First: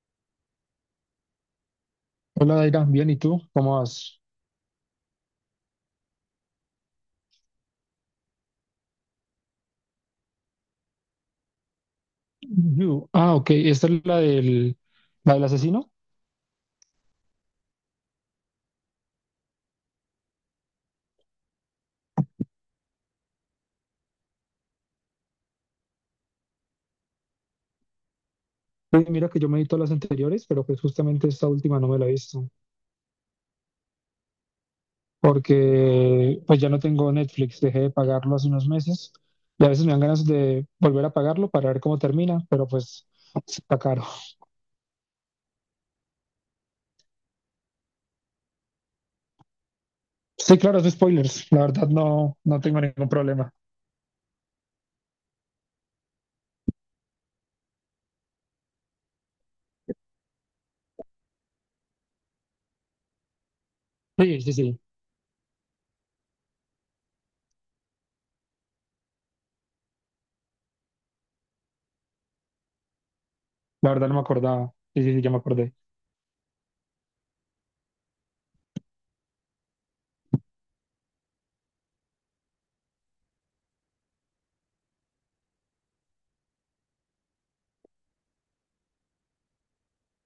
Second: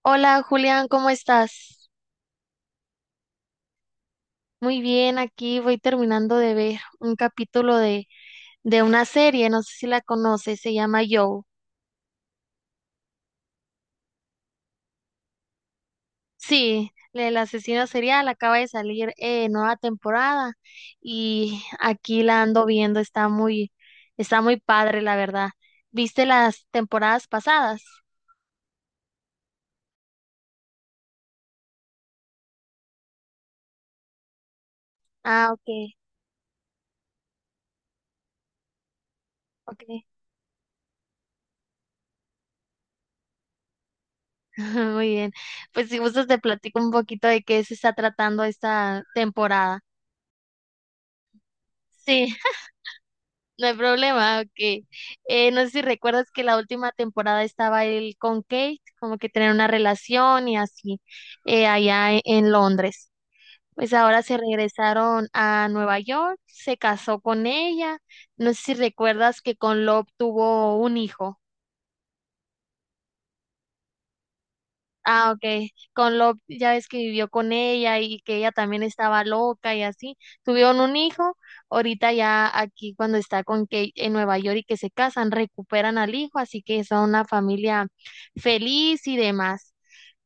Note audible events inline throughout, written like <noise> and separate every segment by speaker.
Speaker 1: Hola Julián, ¿cómo estás?
Speaker 2: Hola, Daira, bien, ¿y tú? ¿Cómo vas?
Speaker 1: Muy bien, aquí voy terminando de ver un capítulo de una serie, no sé si la conoces, se llama Joe.
Speaker 2: You. Ah, ok, esta es la del asesino.
Speaker 1: Sí, el asesino serial acaba de salir nueva temporada y aquí la ando viendo, está está muy padre, la verdad. ¿Viste las temporadas pasadas?
Speaker 2: Pues mira que yo me vi todas las anteriores, pero pues justamente esta última no me la he visto,
Speaker 1: Ah, ok,
Speaker 2: porque pues ya no tengo Netflix, dejé de pagarlo hace unos meses y a veces me dan
Speaker 1: ok,
Speaker 2: ganas de volver a pagarlo para ver cómo termina, pero pues está caro.
Speaker 1: <laughs> muy bien. Pues si gustas te platico un poquito de qué se está tratando esta temporada.
Speaker 2: Sí, claro, es de spoilers, la verdad
Speaker 1: Sí.
Speaker 2: no tengo ningún problema.
Speaker 1: No hay problema, ok. No sé si recuerdas que la última temporada estaba él con Kate, como que tener una relación y así, allá en Londres. Pues ahora se
Speaker 2: Sí, sí, sí,
Speaker 1: regresaron a Nueva York, se casó con ella. No sé si recuerdas que con Love tuvo un hijo.
Speaker 2: la verdad no me acordaba. Sí, sí, sí, ya
Speaker 1: Ah,
Speaker 2: me
Speaker 1: ok.
Speaker 2: acordé.
Speaker 1: Con Love, ya ves que vivió con ella y que ella también estaba loca y así. Tuvieron un hijo. Ahorita ya aquí cuando está con Kate en Nueva York y que se casan, recuperan al hijo, así que son una familia feliz y demás.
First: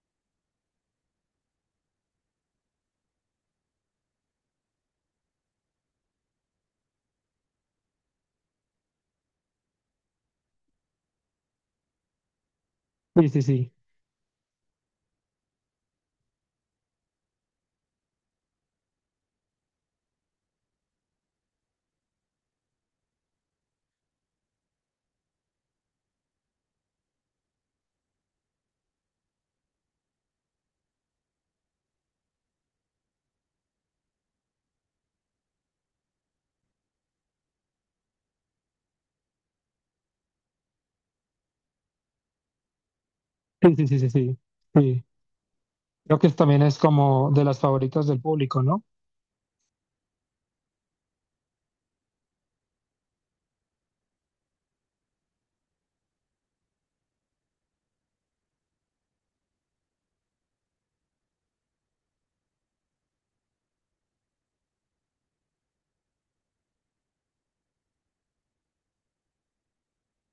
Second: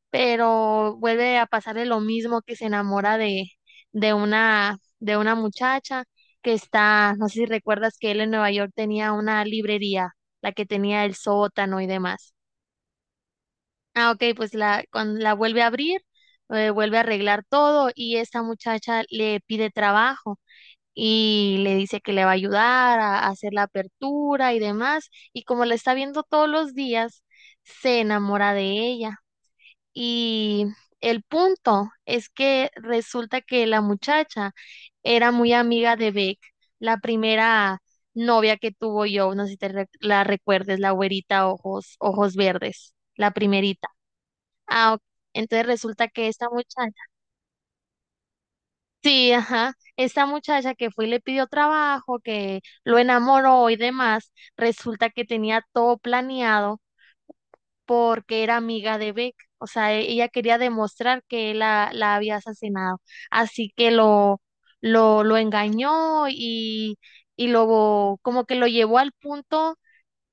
Speaker 1: Pero vuelve a pasarle lo mismo, que se enamora de una muchacha que está, no sé si recuerdas que él en Nueva York tenía una librería, la que tenía el sótano y demás.
Speaker 2: Sí, sí, sí,
Speaker 1: Ah, ok, pues cuando la vuelve a abrir, vuelve a arreglar todo y esta muchacha le pide trabajo y le dice que le va a ayudar a hacer la apertura y demás. Y como la está viendo todos los días, se enamora de ella. Y el punto es que resulta que la muchacha era muy amiga de Beck, la primera novia que tuvo. Yo no sé si la recuerdes, la güerita ojos, ojos verdes, la
Speaker 2: sí, sí,
Speaker 1: primerita.
Speaker 2: sí, sí, sí.
Speaker 1: Ah, ok.
Speaker 2: Sí.
Speaker 1: Entonces resulta
Speaker 2: Creo
Speaker 1: que
Speaker 2: que
Speaker 1: esta
Speaker 2: también es
Speaker 1: muchacha,
Speaker 2: como de las favoritas del público, ¿no?
Speaker 1: sí, ajá, esta muchacha que fue y le pidió trabajo, que lo enamoró y demás, resulta que tenía todo planeado porque era amiga de Beck. O sea, ella quería demostrar que él la había asesinado. Así que lo engañó y luego como que lo llevó al punto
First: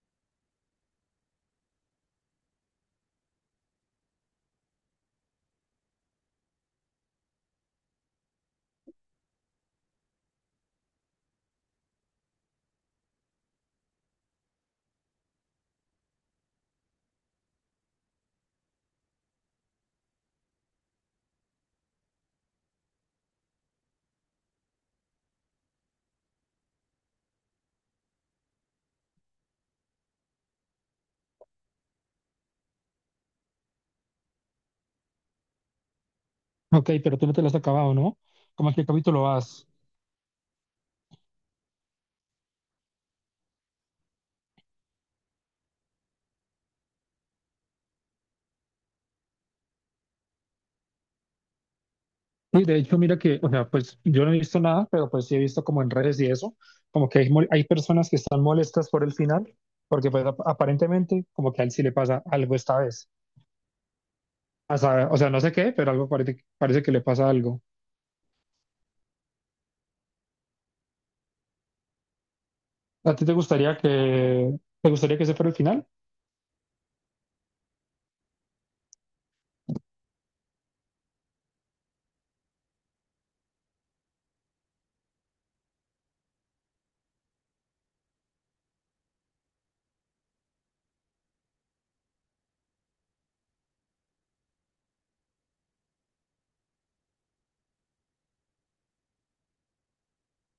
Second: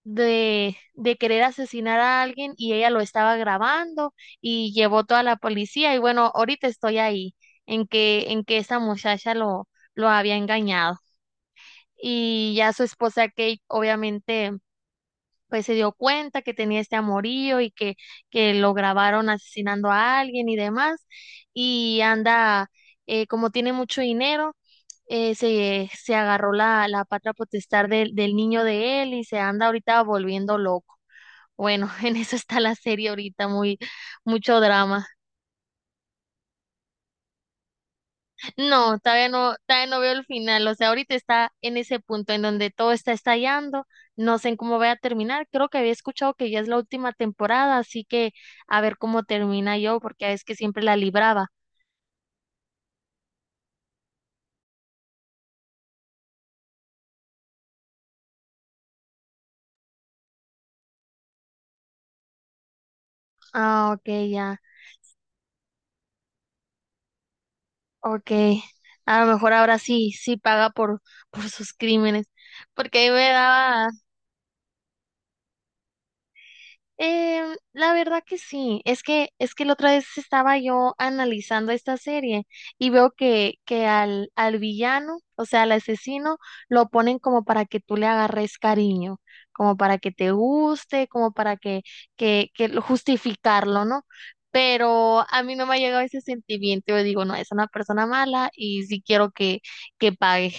Speaker 1: de querer asesinar a alguien y ella lo estaba grabando y llevó toda la policía y bueno, ahorita estoy ahí en que esa muchacha lo había engañado, y ya su esposa Kate obviamente pues se dio cuenta que tenía este amorío y que lo grabaron asesinando a alguien y demás. Y anda, como tiene mucho dinero, se agarró la patria potestad del niño de él y se anda ahorita volviendo loco. Bueno, <laughs> en eso está la serie ahorita, mucho drama.
Speaker 2: Ok, pero tú no te las has acabado, ¿no? ¿Cómo qué
Speaker 1: No,
Speaker 2: capítulo
Speaker 1: todavía no,
Speaker 2: vas?
Speaker 1: todavía no veo el final. O sea, ahorita está en ese punto en donde todo está estallando. No sé en cómo va a terminar. Creo que había escuchado que ya es la última temporada, así que a ver cómo termina, yo porque es que siempre la libraba.
Speaker 2: Y de hecho, mira que, o sea, pues yo no he visto nada, pero pues sí he visto como en redes y eso, como que hay, hay personas que están molestas por el final, porque pues aparentemente como que a él sí le pasa algo esta vez.
Speaker 1: Ah, ok, ya,
Speaker 2: O sea, no sé qué, pero algo parece, parece que le pasa algo.
Speaker 1: ok. A lo mejor ahora sí paga por sus crímenes, porque a mí
Speaker 2: ¿A ti
Speaker 1: me daba,
Speaker 2: te gustaría que ese fuera el final?
Speaker 1: em, la verdad que sí. Es que es que la otra vez estaba yo analizando esta serie y veo que al villano, o sea, al asesino, lo ponen como para que tú le agarres cariño, como para que te guste, como para justificarlo, ¿no? Pero a mí no me ha llegado ese sentimiento, yo digo, no, es una persona mala y sí quiero que pague.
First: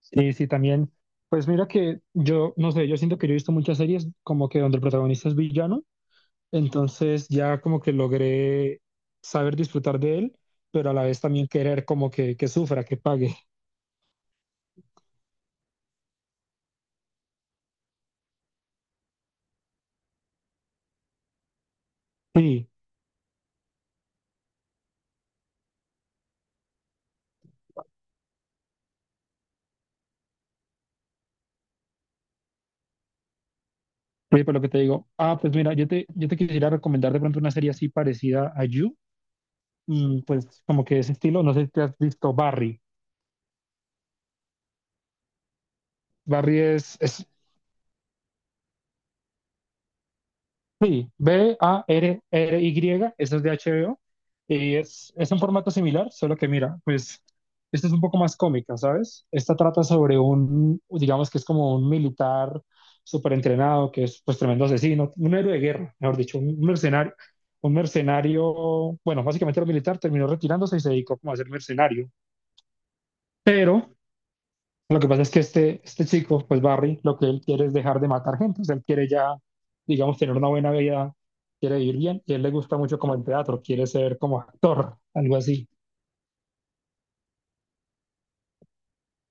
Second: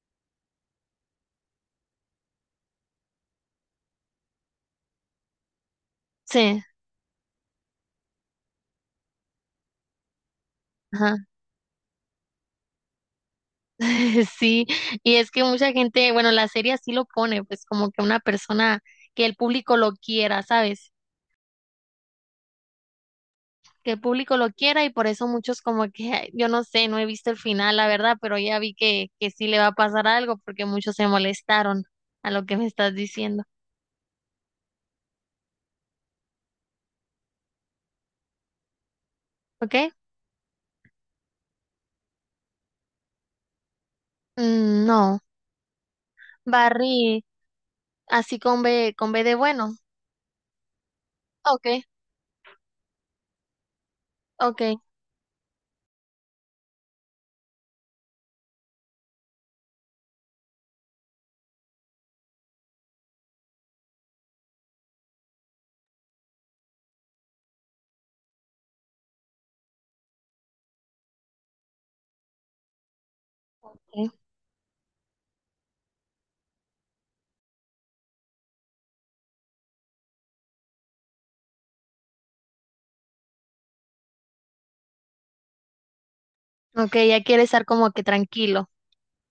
Speaker 2: Sí, sí, también. Pues mira que yo, no sé, yo siento que yo he visto muchas series como que donde el protagonista es villano.
Speaker 1: Sí,
Speaker 2: Entonces ya como que logré saber disfrutar de él, pero a la
Speaker 1: ajá.
Speaker 2: vez también querer como que sufra, que pague.
Speaker 1: <laughs> Sí, y es que mucha gente, bueno, la serie así lo pone, pues como que una persona que el público lo quiera, ¿sabes?
Speaker 2: Sí,
Speaker 1: Que el público lo quiera, y por eso muchos como que, ay, yo no sé, no he visto el final, la verdad, pero ya vi que sí le va a pasar algo porque muchos se molestaron a lo que me estás diciendo,
Speaker 2: oye, por lo que te digo, ah, pues mira, yo te quisiera recomendar de pronto una serie así parecida a You,
Speaker 1: ¿ok?
Speaker 2: mm, pues como que ese estilo, no sé si te has visto Barry.
Speaker 1: Mm, no,
Speaker 2: Barry
Speaker 1: Barry,
Speaker 2: es
Speaker 1: así con B de bueno,
Speaker 2: Sí,
Speaker 1: ok,
Speaker 2: Barry, esa es de HBO,
Speaker 1: ok,
Speaker 2: y es un formato similar, solo que mira, pues esta es un poco más cómica, ¿sabes? Esta trata sobre un, digamos que es como un militar súper entrenado, que es pues tremendo asesino, un héroe de guerra, mejor dicho, un mercenario, bueno, básicamente era militar, terminó retirándose y se dedicó como a ser mercenario, pero
Speaker 1: ok,
Speaker 2: lo que pasa es que este chico, pues Barry, lo que él quiere es dejar de matar gente, o sea, él quiere ya, digamos, tener una buena vida, quiere vivir bien, y a él le gusta mucho como el teatro, quiere ser como actor, algo así.
Speaker 1: ok, ya quiere estar como que tranquilo,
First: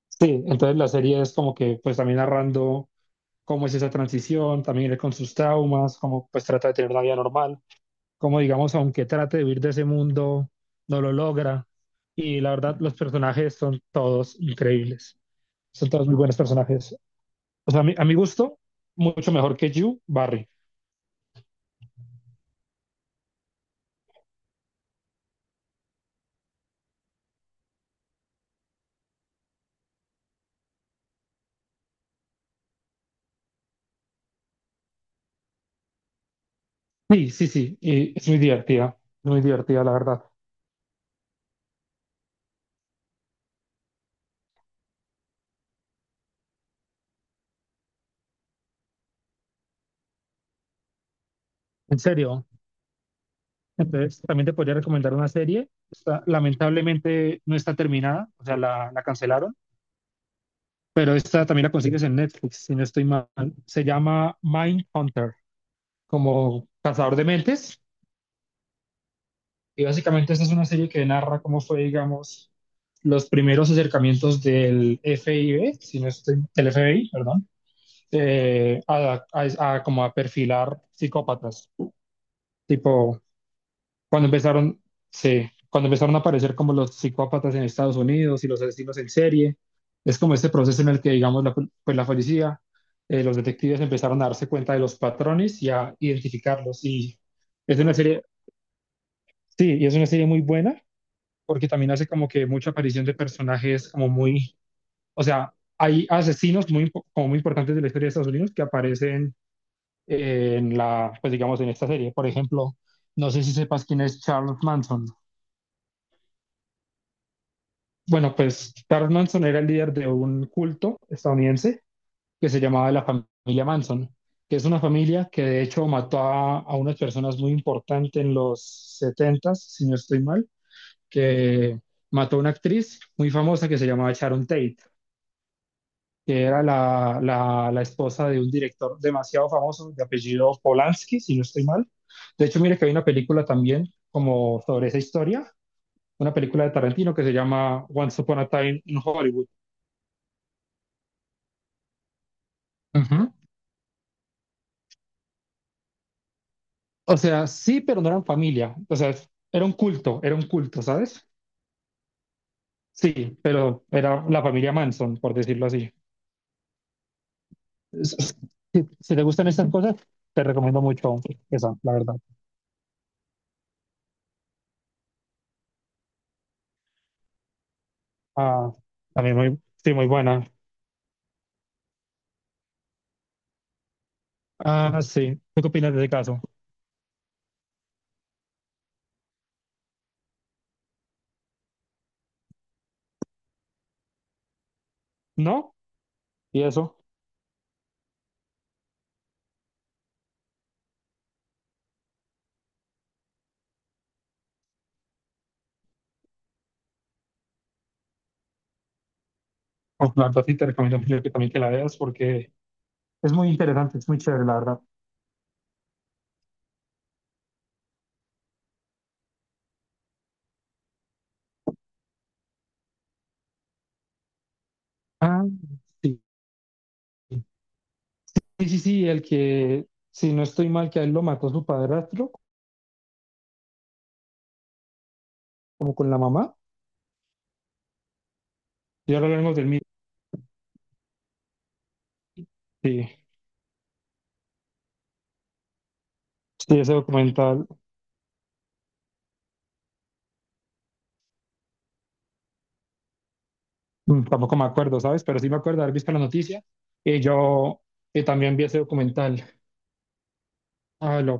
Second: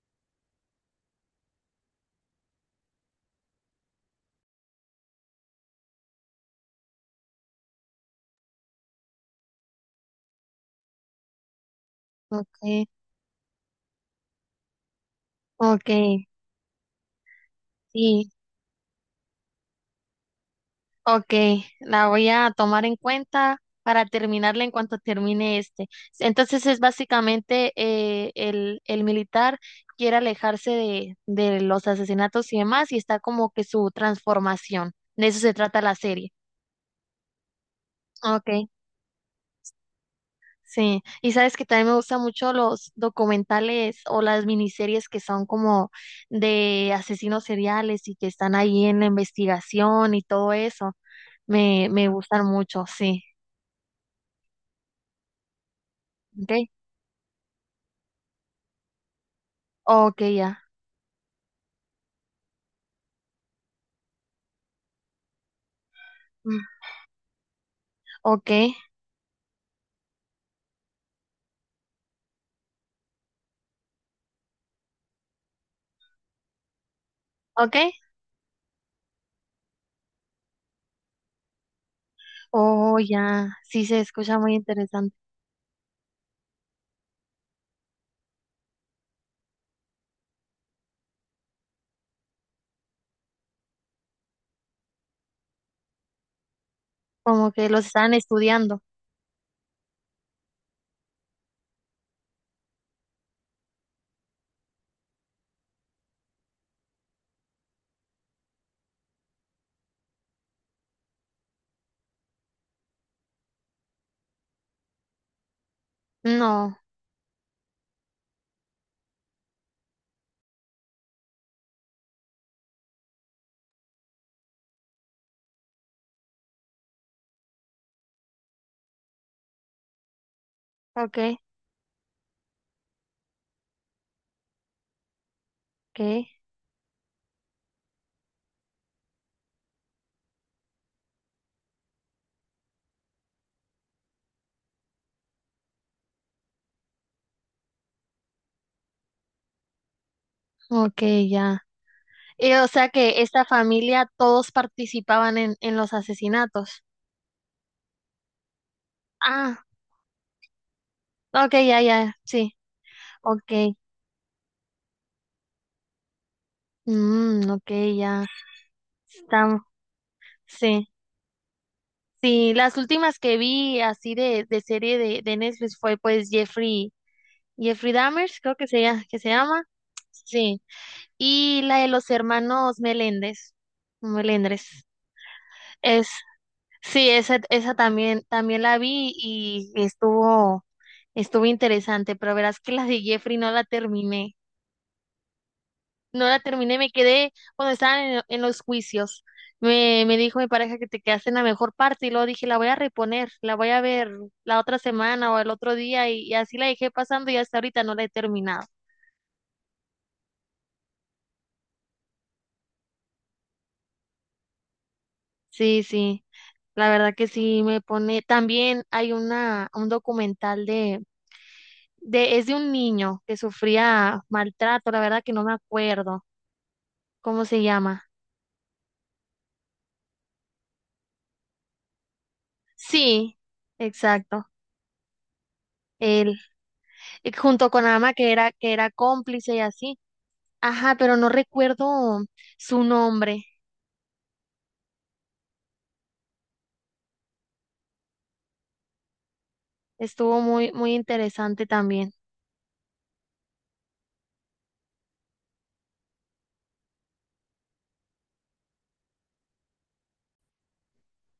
Speaker 2: Sí, entonces la serie es como que, pues también narrando cómo es esa transición, también él con sus traumas, cómo pues trata de tener una vida normal, cómo digamos, aunque trate de vivir de ese mundo, no lo logra, y la verdad
Speaker 1: ok,
Speaker 2: los personajes son todos increíbles,
Speaker 1: ok,
Speaker 2: son todos muy buenos personajes. O sea, a mi
Speaker 1: sí.
Speaker 2: gusto, mucho mejor que You, Barry.
Speaker 1: Ok, la voy a tomar en cuenta para terminarla en cuanto termine este. Entonces es básicamente el militar quiere alejarse de los asesinatos y demás y está como que su transformación. De eso se trata la serie.
Speaker 2: Sí, sí, sí, y es
Speaker 1: Ok,
Speaker 2: muy divertida, la verdad.
Speaker 1: sí. Y sabes que también me gustan mucho los documentales o las miniseries que son como de asesinos seriales y que están ahí en la investigación y todo eso.
Speaker 2: En
Speaker 1: Me gustan
Speaker 2: serio.
Speaker 1: mucho, sí.
Speaker 2: Entonces, también te podría recomendar una serie.
Speaker 1: Ok.
Speaker 2: Lamentablemente no está terminada, o sea, la cancelaron,
Speaker 1: Ok, ya.
Speaker 2: pero esta también la consigues en Netflix, si no estoy mal. Se llama Mindhunter,
Speaker 1: Mm,
Speaker 2: como cazador de mentes.
Speaker 1: ok,
Speaker 2: Y básicamente esta es una serie que narra cómo fue, digamos, los primeros acercamientos del FBI, si no estoy, del FBI, perdón,
Speaker 1: ok.
Speaker 2: a, a como a perfilar psicópatas.
Speaker 1: Oh,
Speaker 2: Tipo,
Speaker 1: ya. Sí se
Speaker 2: cuando
Speaker 1: escucha muy
Speaker 2: empezaron,
Speaker 1: interesante.
Speaker 2: sí, cuando empezaron a aparecer como los psicópatas en Estados Unidos y los asesinos en serie, es como este proceso en el que, digamos, pues la policía, los detectives empezaron a darse cuenta de los patrones y a identificarlos. Y
Speaker 1: Como que
Speaker 2: es
Speaker 1: los
Speaker 2: una
Speaker 1: están
Speaker 2: serie,
Speaker 1: estudiando.
Speaker 2: sí, y es una serie muy buena porque también hace como que mucha aparición de personajes como muy, o sea, hay asesinos muy, como muy importantes de la historia de Estados Unidos que aparecen en la, pues digamos, en esta serie. Por ejemplo, no sé si sepas quién es Charles Manson.
Speaker 1: No.
Speaker 2: Bueno, pues Charles Manson era el líder de un culto estadounidense que se llamaba la familia Manson, que es una familia que de hecho mató a unas personas muy importantes en los setentas si no estoy mal,
Speaker 1: Ok,
Speaker 2: que mató a una actriz muy famosa que se llamaba Sharon Tate,
Speaker 1: ok.
Speaker 2: que era la esposa de un director demasiado famoso, de apellido Polanski, si no estoy mal. De hecho, mire que hay una película también como sobre esa historia, una película de Tarantino que se llama Once Upon a Time in Hollywood.
Speaker 1: Ok, ya. Y, o sea, que
Speaker 2: Ujú.
Speaker 1: esta familia todos participaban en los asesinatos.
Speaker 2: O sea, sí, pero no eran familia. O sea,
Speaker 1: Ah,
Speaker 2: era un culto, ¿sabes?
Speaker 1: ok, ya, ya. Sí.
Speaker 2: Sí,
Speaker 1: Ok.
Speaker 2: pero era la familia Manson, por decirlo así.
Speaker 1: Mm, ok,
Speaker 2: Es-
Speaker 1: ya.
Speaker 2: es- Si, si te gustan
Speaker 1: Estamos.
Speaker 2: estas cosas, te recomiendo
Speaker 1: Sí.
Speaker 2: mucho esa, la verdad.
Speaker 1: Sí, las últimas que vi así de Netflix fue pues Jeffrey, Jeffrey Dahmer, creo que
Speaker 2: Ah,
Speaker 1: que se
Speaker 2: también muy,
Speaker 1: llama.
Speaker 2: sí, muy buena.
Speaker 1: Sí. Y la de los hermanos Meléndez, Melendres,
Speaker 2: Ah, sí. ¿Tú qué opinas de
Speaker 1: es,
Speaker 2: ese caso?
Speaker 1: sí, esa también, también la vi y estuvo interesante, pero verás que la de Jeffrey no la terminé,
Speaker 2: ¿No?
Speaker 1: no la
Speaker 2: ¿Y
Speaker 1: terminé, me
Speaker 2: eso?
Speaker 1: quedé cuando estaban en los juicios. Me dijo mi pareja que te quedaste en la mejor parte y luego dije, la voy a reponer, la voy a ver la otra semana o el otro día, y así la dejé pasando y hasta ahorita no la he terminado.
Speaker 2: Oh, la verdad sí te recomiendo mucho que también que la veas porque es muy interesante, es muy chévere, la verdad.
Speaker 1: Sí, sí. La verdad que sí me pone. También hay un documental es de un niño que sufría maltrato, la verdad que
Speaker 2: Ah,
Speaker 1: no me
Speaker 2: sí.
Speaker 1: acuerdo cómo se llama.
Speaker 2: Sí, sí, sí, el que, si no estoy mal, que a él lo mató su padrastro,
Speaker 1: Sí, exacto.
Speaker 2: como con la
Speaker 1: Él,
Speaker 2: mamá.
Speaker 1: junto con Ama, que era
Speaker 2: Y ahora hablamos
Speaker 1: cómplice y
Speaker 2: del mismo.
Speaker 1: así. Ajá, pero no recuerdo su
Speaker 2: Sí,
Speaker 1: nombre.
Speaker 2: sí, ese documental,
Speaker 1: Estuvo muy, muy interesante también.
Speaker 2: mm, tampoco me acuerdo, ¿sabes? Pero sí me acuerdo de haber visto la noticia. Y yo también vi ese documental. Ah, lo